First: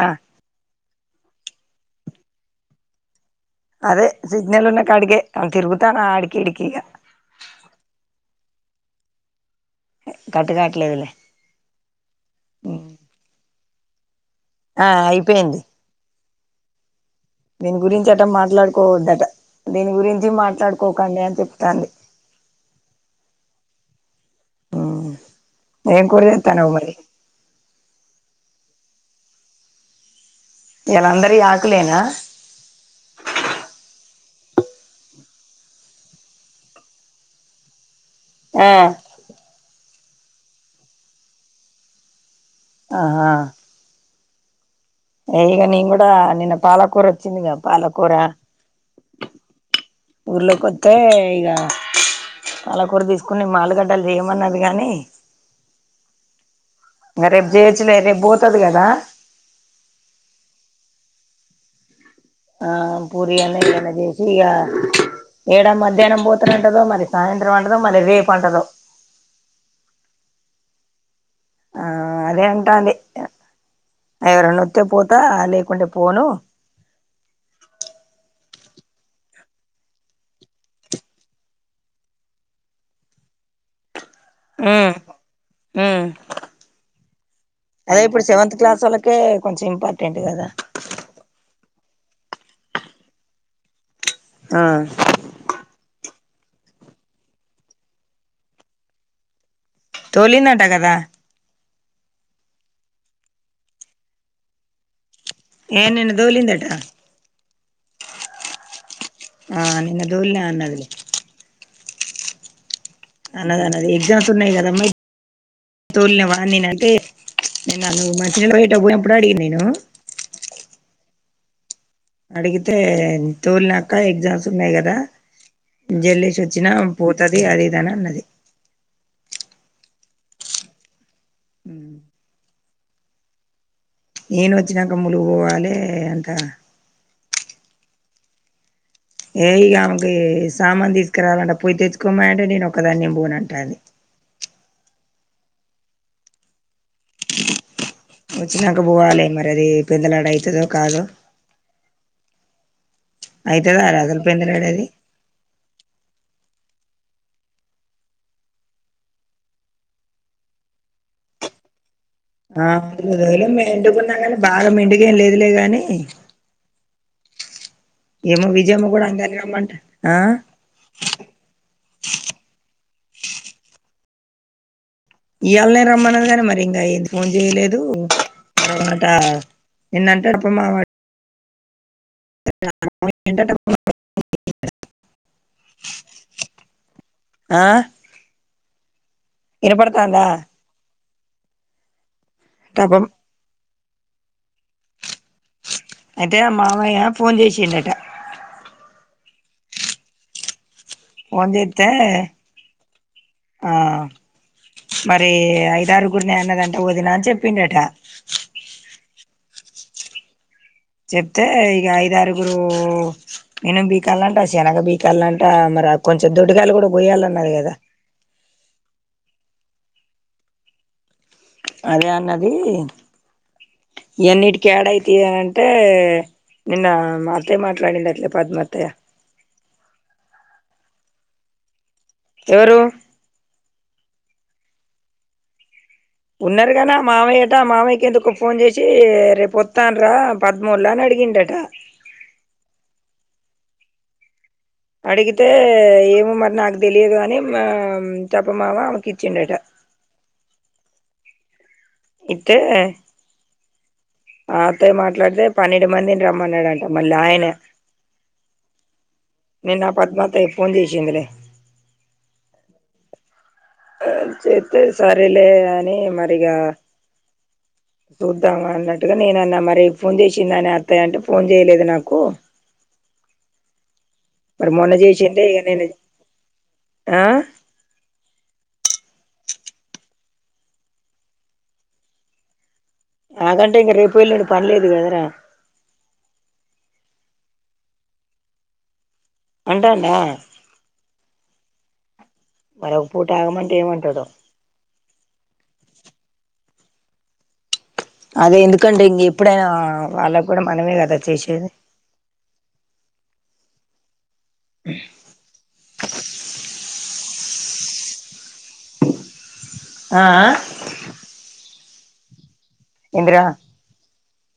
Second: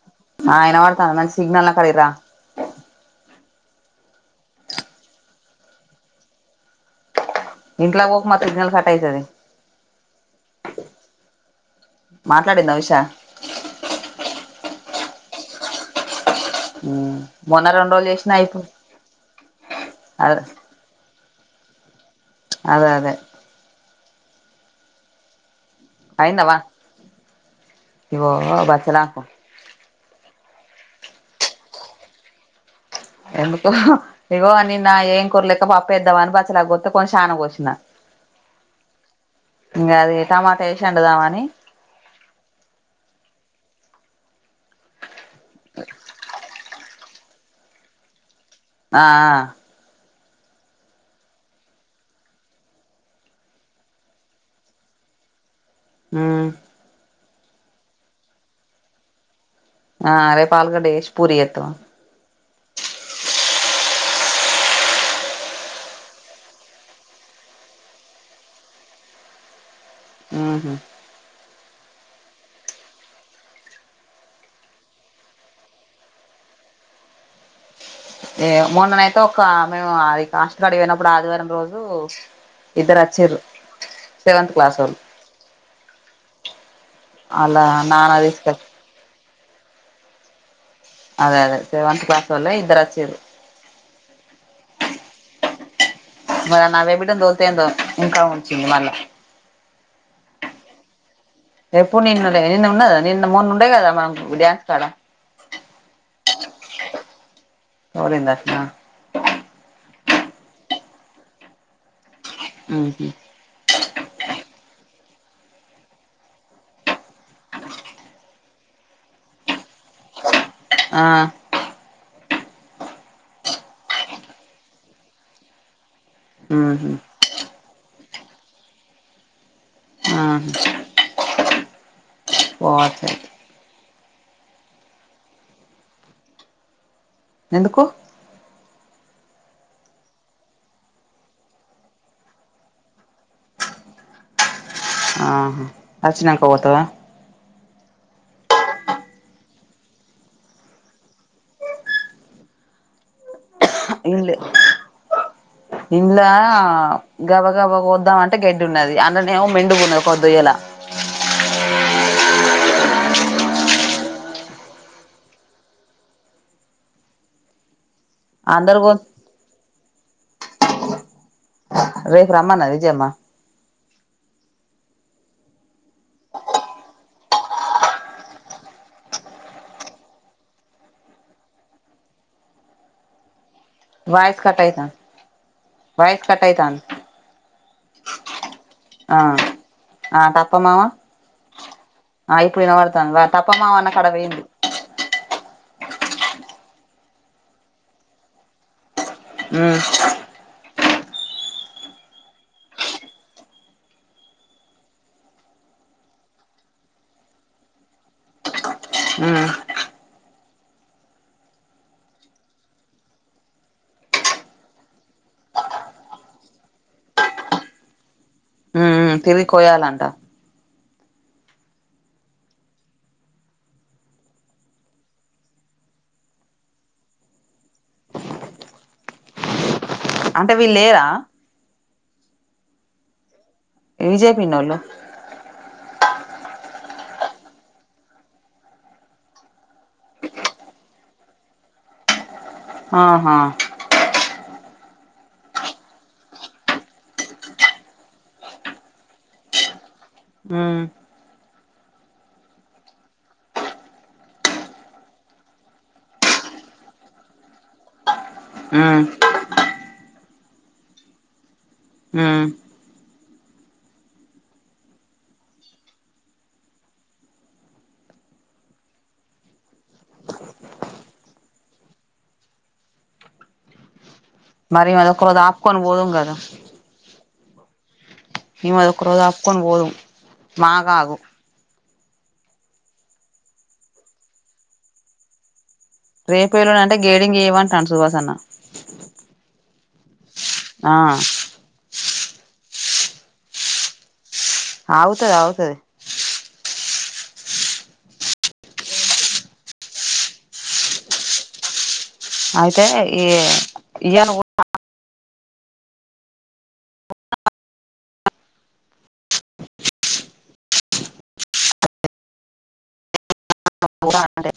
ఆ ఆహ్ వినబడుతుంది మంచి సిగ్నల్ కాడికి రా. అదే సిగ్నల్ ఉన్న కడిగే తిరుగుతున్న అడికి ఇడికిగా. ఇంట్లక్ పోక్ మా సిగ్నల్ కట్ అయితది. కట్టుకాట్లేదులే మాట్లాడిందం విశాల్. ఆహ్ అయిపోయింది. ఉమ్. దీన్ని గురించి అట మాట్లాడుకోవద్దట దీని గురించి అదే మాట్లాడుకోకండి అని చెప్. తంది. అదే అదే. ఉమ్ ఏం కూర అయిందావా జేత్తానవ్ మరి. ఇగో బచ్చలాకు. ఇయలాందరియ్ ఆకులేనా. ఎందుకు ఇగో నిన్నా ఏం కుర్లేక పాప్పేద్దమాని బచ్చలాకు గొత్తే కొంచెం శాన గోష్నా. ఆహ్. ఇంగ అదే టమాటేసి వండుదామని. ఆహా ఇగ నేన్ గూడా నిన్న పాలకూర ఓచ్చిందిగా పాలకూర ఆఅ ఊర్లోకొత్తె ఈగ పలకూర తీస్కొని మాలుగడ్డలు జేయమన్నది గాని మ్మ్ ఇగా రెప్ జేయోచ్చులే రెప్ బొత్తది గదా ఆ రేపలిగడ్డ యేష్ పూరి ఎతవ ఆ పూరి అన్న ఏమన్నా జేషి ఇగా ఏడా మధ్యానం పోతనంటదో మరి సాయంత్రం అంటదో మరే రెప్ అంటదో ఉహ్మ్ ఆ అదే అంటాంది ఆ ఎవరన్నా ఓతే పోతా లేకుంటే పోను ఏ మొన్ననైతే ఒక మేము అడి ఆష్టగాడి వోయినప్పుడు ఆదివారం రోజు ఇద్దరచ్చిరు ఉమ్ ఉమ్ వాళ్ళ అదే నాన్న ఇప్పుడు సెవెంతు తీసుకొచ్చి క్లాసోళ్ళకే కొంచెం ఇంపార్టెంట్ గదా అదే అదే సెవెంత్ క్లాసోల్లె ఇద్దరచ్చిరు ఆ మరే ఆ నవ్య బిడ్డెన్ దొల్తెందో ఇంకా ఉంచింది మళ్ళా తొలిందటా గదా ఎప్పుడు నిన్నుడే నీను ఉన్నదా నిన్న మొన్నుండే గదా మనం డాన్స్ కాడ ఏ నీన్న దోలిందంటా తొలిందట్నా ఆ నిన్న ధోల్నా అన్నదిలే ఆహ అది ఎక్సామ్స్ ఉన్నాయి గాదమ్మా తోలినవ అని నేనంటే నిన్న నవ్వు మంచినీలకు పోయేటాప్పుడు అడిగీ నేను ఆ అడిగితే తోల్నాక ఎగ్జామ్స్ ఉన్నాయి గదా జల్లేషోచ్చినా ఉహు పోతది అది దిద్ అని అన్నది ఆ హా పోతే ఏను ఓచ్చినాక ములుగు వోవాలి అంత ఎందుకు ఏ ఇగా ఆమెకి సామాన్ దీస్కరాలంట పొయ్య తెచ్చుకోమనాంటే నేను ఒక దాన్ని నేన్ బోన్ అంటాంది వచినంకపోతవ ఓచ్చినంక పోవాలి మరి అది పెద్దలానా ఐతదో కాదో ఐతదార అస్సల్ పేందనాడది ఇన్న్ల గబ గబ కోద్దాం అంటే గెడ్డున్నది ఆన్లనేమో మెండుగున్నది కొదోయ్యల అ అన్నిరోజులు మీ ఇండి గుండగానే బాగా ముందుగెం లేదులే గాని ఏమో అందరు విజయమ్మ కో గూడా అందర్నీ రమ్మంటద్ ఆ రేపు రమ్మన్నది విజయమ్మ ఈయల్నే రమ్మన్నది గానీ మరి ఇంగా ఏ ఫోన్ జేయలేదు అవున్ నాంట నిన్నంటడు పో మావాడు [inaudible] వాయిస్ కట్టాయితాంది వాయిస్ కటాయితాంది ఆ ఆ ఆ వినపడతాందా తప్పమామ ఆ ఇప్పుడు పాపం ఇనపడుతాంది తప్పమా అన్న కాడ పొయింది అయితే మావయ్య ఫోన్ జేషిన్డట హ్మ్ ఫోన్ చేత్తే అ మరి ఐదరుగురు నే అన్నదంట వదిన అని చెప్పిండట ఉమ్ చెప్తే ఇగ ఐదారుగురు ఇనం బీకల్ంట శనగ బికాలంట రా కొంచెం దొడ్డుకాయలు కూడా పొయాలన్నది కదా ఉమ్మ్ మ్ తివి కోయాలంట అదే అన్నది ఇయాన్నిటికి ఏడఅయితయే అంటే నిన్న మ అత్తయ్య మాట్లాడింది అట్లే పద్మఅత్తయ్య అంటే విలేదా ఎవరు విజయ పిన్నోళ్లు ఉన్నారుగానా మామయ్యట ఆ మామయ్య ఎందుకొ ఫోన్ చేసి రేపోతాండ్ర పద్మొల్లు అని అడిగ్ డిగిండట అహ అడిగితే ఏమోమారి నాకు తెలియదు కాని మా తప్పమామ ఆమెకు ఇచ్చిండట హ్మ్ ఇత్తే మా అత్తయ్య మాట్లాడితే పన్నెండు మందిని రమ్మన్నడట మళ్ళ ఆయనే ఉమ్ నిన్న పద్మాతయ్య ఫోన్ చేసిందిలే ఉమ్ జేత్తే సరిలే అని మరిగా చూద్దామా అన్నట్టుగా నేన అనమారి ఫోన్ చేసిందానే అత్తయ్య అంటే ఫోన్ చేయలేదు నాకు మరి మొన్న ఈమెది ఒక్క రోజు జీషింటే ఇగ ఆపుకొని నేను పోదుం కదా ఆ ఇమది ఒక రోజు ఆపుకొని పోదుం మాగ ఆగు ఆగంటే ఇంగ రేపు ఎలుండి పనిలేదు కదరా రేపు ఎల్లుండి అంటే గేడింగ్ ఇయమంటుడు సుహాస్ అన్న అంటాండ ఆ మరి ఒక పూట ఆగమంటే ఏమంటాడొ ఆగుతది ఆగుతది అదే ఎందుకంటే ఇంగ ఇప్పుడా వాళ్ళకి కూడా మనమే కదా చేసేది అయితే ఈ ఈయను ఉ ఆ ఆ ఏందిరా అంటే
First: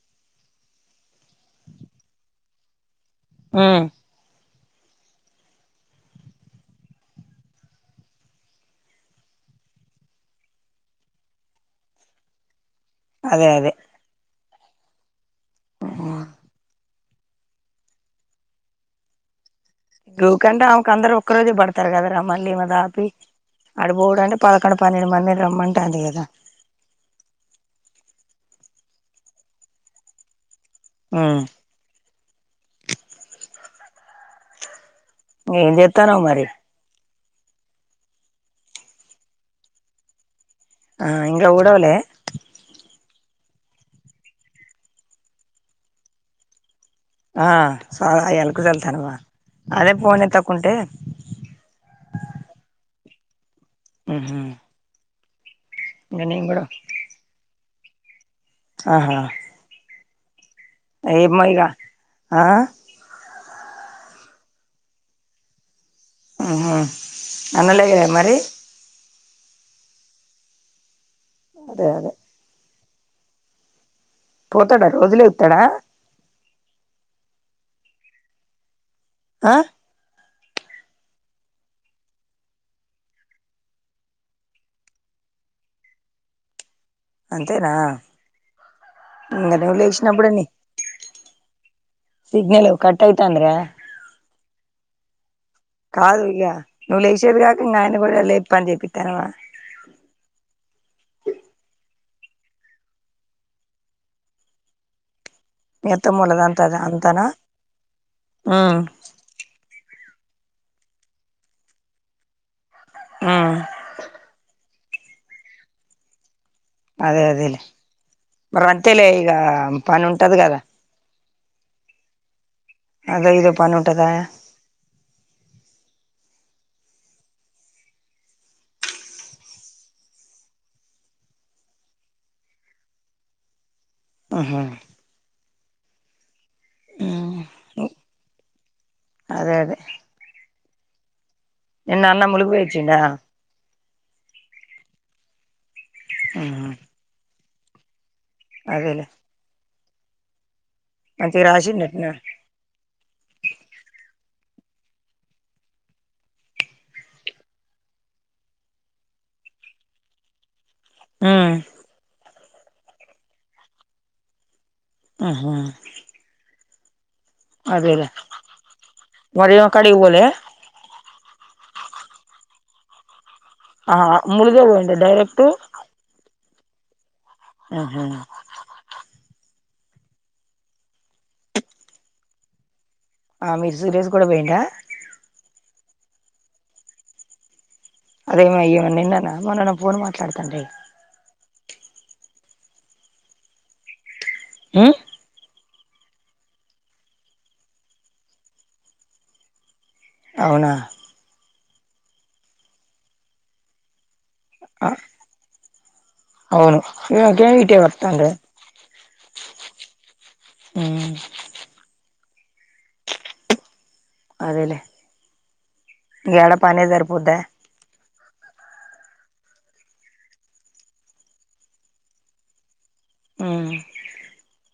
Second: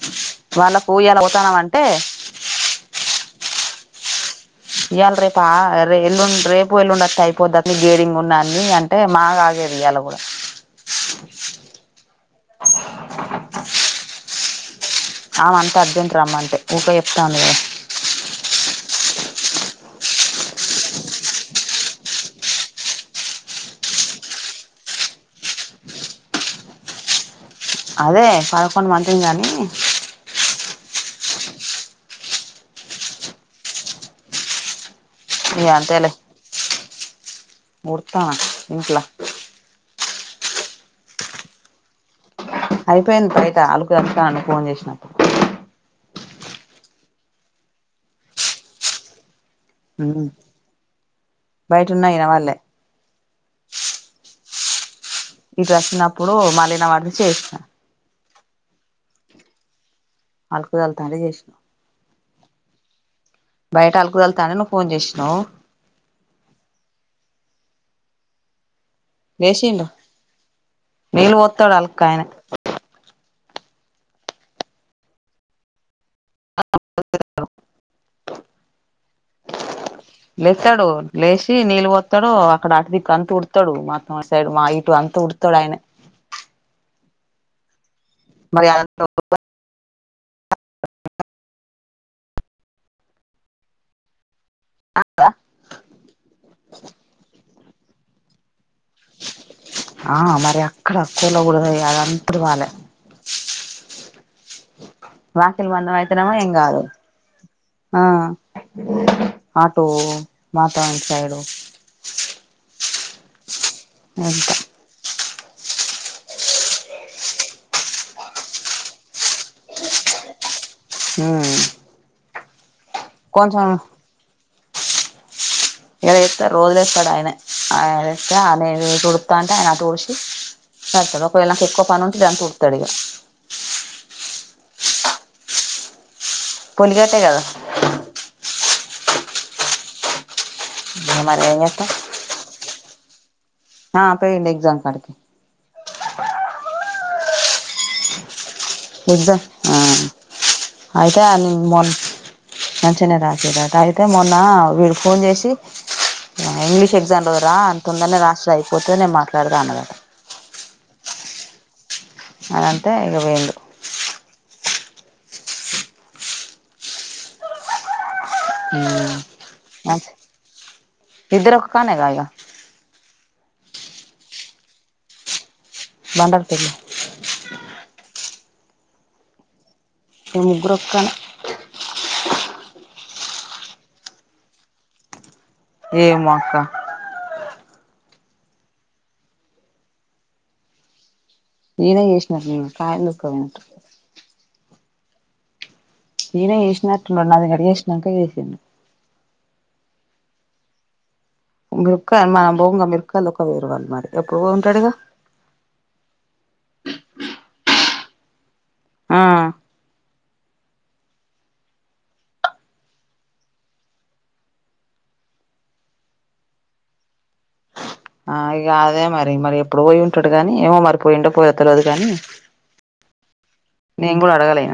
వాళ్లకు ఇయాల పోతనం అంటే ఉహ్మ్ ఇయాల రేపు ఆ ర్ ఎల్లుండి రేపు ఎల్లుండి అత్తే అయిపోతాది గేడింగ్ ఉందని అంటే మాగా ఆ ర్ ఇయాల కూడా అదే అదే అమ అంతే అర్జెంట్ రమ్మంటే ఉకె చెప్తాంది కదా గుకంటే ఆమెకు అందరు ఒక్క రోజే పడతారు కదారా మళ్ళీ దాపి ఆడుబొడ్ అంటే పదకొండు పన్నెండు మంది రమంటాంది కదా అదే పదకొండు మందిని కానీ ఉమ్ ఆ ఎం చేతనావ్ మరి ఊడ్తానా ఇంట్ల ఆ ఇంకా ఊడవలే అయిపోయింది బయట ఆలుకు చాళ్లుతానా ఫోన్ చేస్నప్పుడు ఆ స అల్క్ చల్తనవా అదే పోన్ నేతక్కుంటే బయట ఉన్న ఈయన వాళ్ళే ఊమ్ ఇట్ వచ్చినప్పుడు మలీనా వాడి చే ఆహా ఆళ్కు తాల్తంట ఏమో చేశ్నవ్ ఇగ ఆ బైట అలుకుదల్తానే నువ్వు ఫోన్ చేశ్నవ్ ఆ హ అన్నలే కద మరి లేషిండ్రు నీళ్ళు పోతాడ్ అదే అల్కా అదే అయినా పోతాడా రోజు లేతడా [inaudible] ఆ లేస్తాడు లేచి నీళ్ళు పోతాడు అక్కడ అటు దిక్కు అంత్ ఉడ్తాడు మాత్ సైడ్ మా ఇటు అంత్ తుడ్తాడ్ ఐనే అంతేనా ఇంకా ను లేచినప్పుడేని సిగ్నల్ కట్టాయితాంద్రా అ ఆ కాద్ ఇగ నువ్ లేశేద్ కాక ఇంగ ఆయన్ కూడా లేప్ ఆ మరి అక్కడ్ అక్కోలా కూడ అదంత్ ఇప్పుడువాలా వాకిల్ మీ వందన్ అయితేనేమో అత్తమ్మోళ్ళది అంత ఎంగదు అంతనా ఆ ఉమ్ ఆటో మాతాం సైడ్డు ఊమ్ అంతా అదే అదేలే మరి అంతేలే ఈగ పని ఉంటది కదా హ్మ్ అధో ఇదో పనుంటదా రోజులేస్తాడు ఆయ్నే ఆయ్నేస్తే ఆయ్నే తుడుపుతా అంటే ఆయ్నే తుడిసి సడ్తంది ఒకవేళ నాకు ఎక్కువ్ పని ఉంటే ఇదంతా ఉడుతడ్ ఇగా ఉహ్మ్ పోనీ గట్టే కదా అదే అదే మరి ఏం చేస్తాం నిన్న అన్న ములుగుల్యిచ్చడా ఆ పోయిడ్ ఎగ్జామ్ కడకి ఉమ్ అదేలే ఎగ్జామ్ ఆ అయితే మంచిగ నిం మొన్ రాసిండట్నా నంచిన దాక ఏదోకట్ అయితే మొన్న వీళ్కి ఫోన్ చేసి ఇంగ్లీష్ ఎగ్జామ్ రురా తొందర్నే రాస్తా అయిపోతే నేన్ మాట్లాడ్తా అన్నదంట ఊమ్ అదంతే ఇగా పోయిడు ఉహు అదేలే వారి కడిక్ పోలే కానా గాయ ఆ ముళ్గే పోయింది డైరెక్ట్ టు బండార్తుల్లో ఆహా మీ ముగ్గురు ఒకనే ఆ మీర సురేష్ కూడా పోయేండ ఏమో అక్క అదేమ నిన్నన్న మొన్న ఫోన్ మాట్లాడతానే నిన్నే చేసిన న కాయ దుఃఖనట్ ఉమ్ నేనే చేసినట్టులు అది కట్ వేసినాంక చెస్ అవునా ఆ [unintelligible] అవును ఇగ వాటే వర్తాండ ఆ ఉమ్ అదేలే యాడ పనే సరిపోదా ఆ ఇ అదే మరి మరి ఎప్పుడు పోయి ఉంటాడు కాగానీ ఏమో మరి పోయిండ పోయ తలేదు కాని ఉమ్ నేను కూడా అడుగులే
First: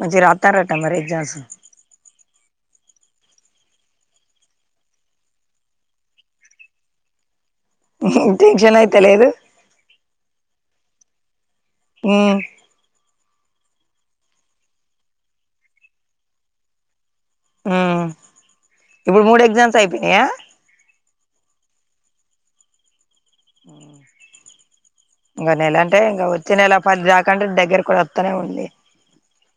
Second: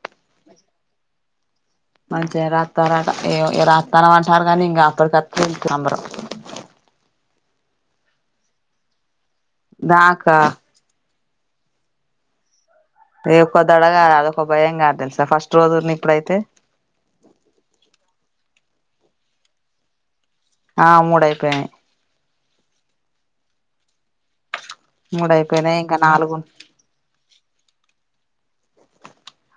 మంచి రాతార అంట మరి ఎగ్జామ్స్ మంచిగా రాస్తార ఏ రాస్తార అంటారు కానీ ఇంకా అప్పటికస్త సంబరం టెన్షన్ అయితే లేదు నాకా ఉమ్మ్ ఏం దడ కాదు భయం కాదు ఫస్ట్ రోజుంది ఇప్పుడైతే ఉమ్ ఇప్పుడు మూడు ఎగ్జామ్స్ అయిపోయినాయా ఆ మూడ అయిపోయినయ్ మూడు ఇగ నెల అయిపోయినాయి అంటే ఇంకా నాలుగు వచ్చే నెల పది దాకంటే దగ్గర కూడా వస్తనే ఉండి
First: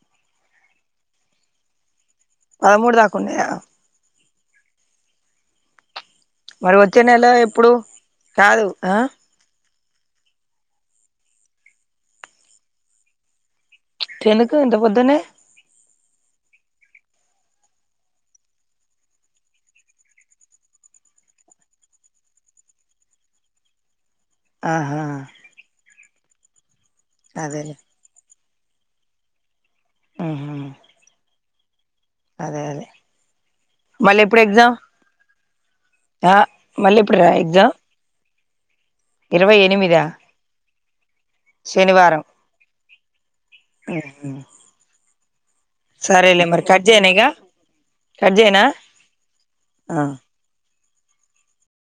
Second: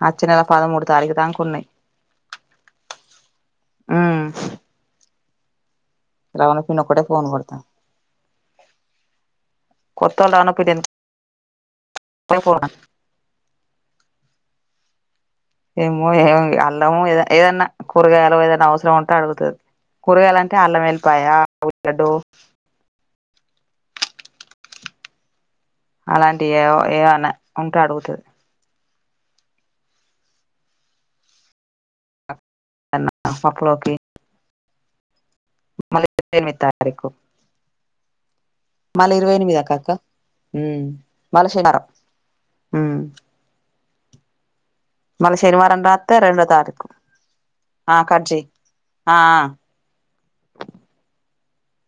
వచ్చే నెల పదమూడు తారీఖ దాకు ఉన్నాయీ పదమూడు దాక ఉన్నాయా ఉమ్ రవణ మరి పిన్ని వచ్చే ఒకటే నెల ఫోన్ కొడతాంది ఎప్పుడు కాదు ఆ కొత్త ఆలా పిడన్ ఇపుడే పోనా ఎందుకు ఇంత పొద్దున్నే ఏమో ఏమో ఇగ అల్లం ఏదో ఏదన్నా కూరగాయలు ఏదన్నా అవసరం ఉంటే అడుగుతాది కూరగాయలంటే అల్లం ఎల్లిపాయ ఉల్లిగాడో ఆహా అలాంటి ఏవో ఎదనా అదేలే ఉంటే అడుగుతుది ఉహు అదే అదే పప్పులోకి మళ్ళీ ఎప్పుడు ఎగ్జామ్ మళ్ళీ ఆ ఇరవై ఎనిమిది మళ్ళీ తారీఖు ఎప్పుడు రా ఎక్సమ్ మళ్ళీ ఇరవై ఎనిమిదాకాక ఉమ్ శనివారం ఉమ్ [unintelligible] మళ్ళ శనివారం రాత్రి రొండో సరేలే మరి తారీక కట్ కు చేయనా ఇగ ఆ కట్ చెయ్ ఆ ఆ ఆ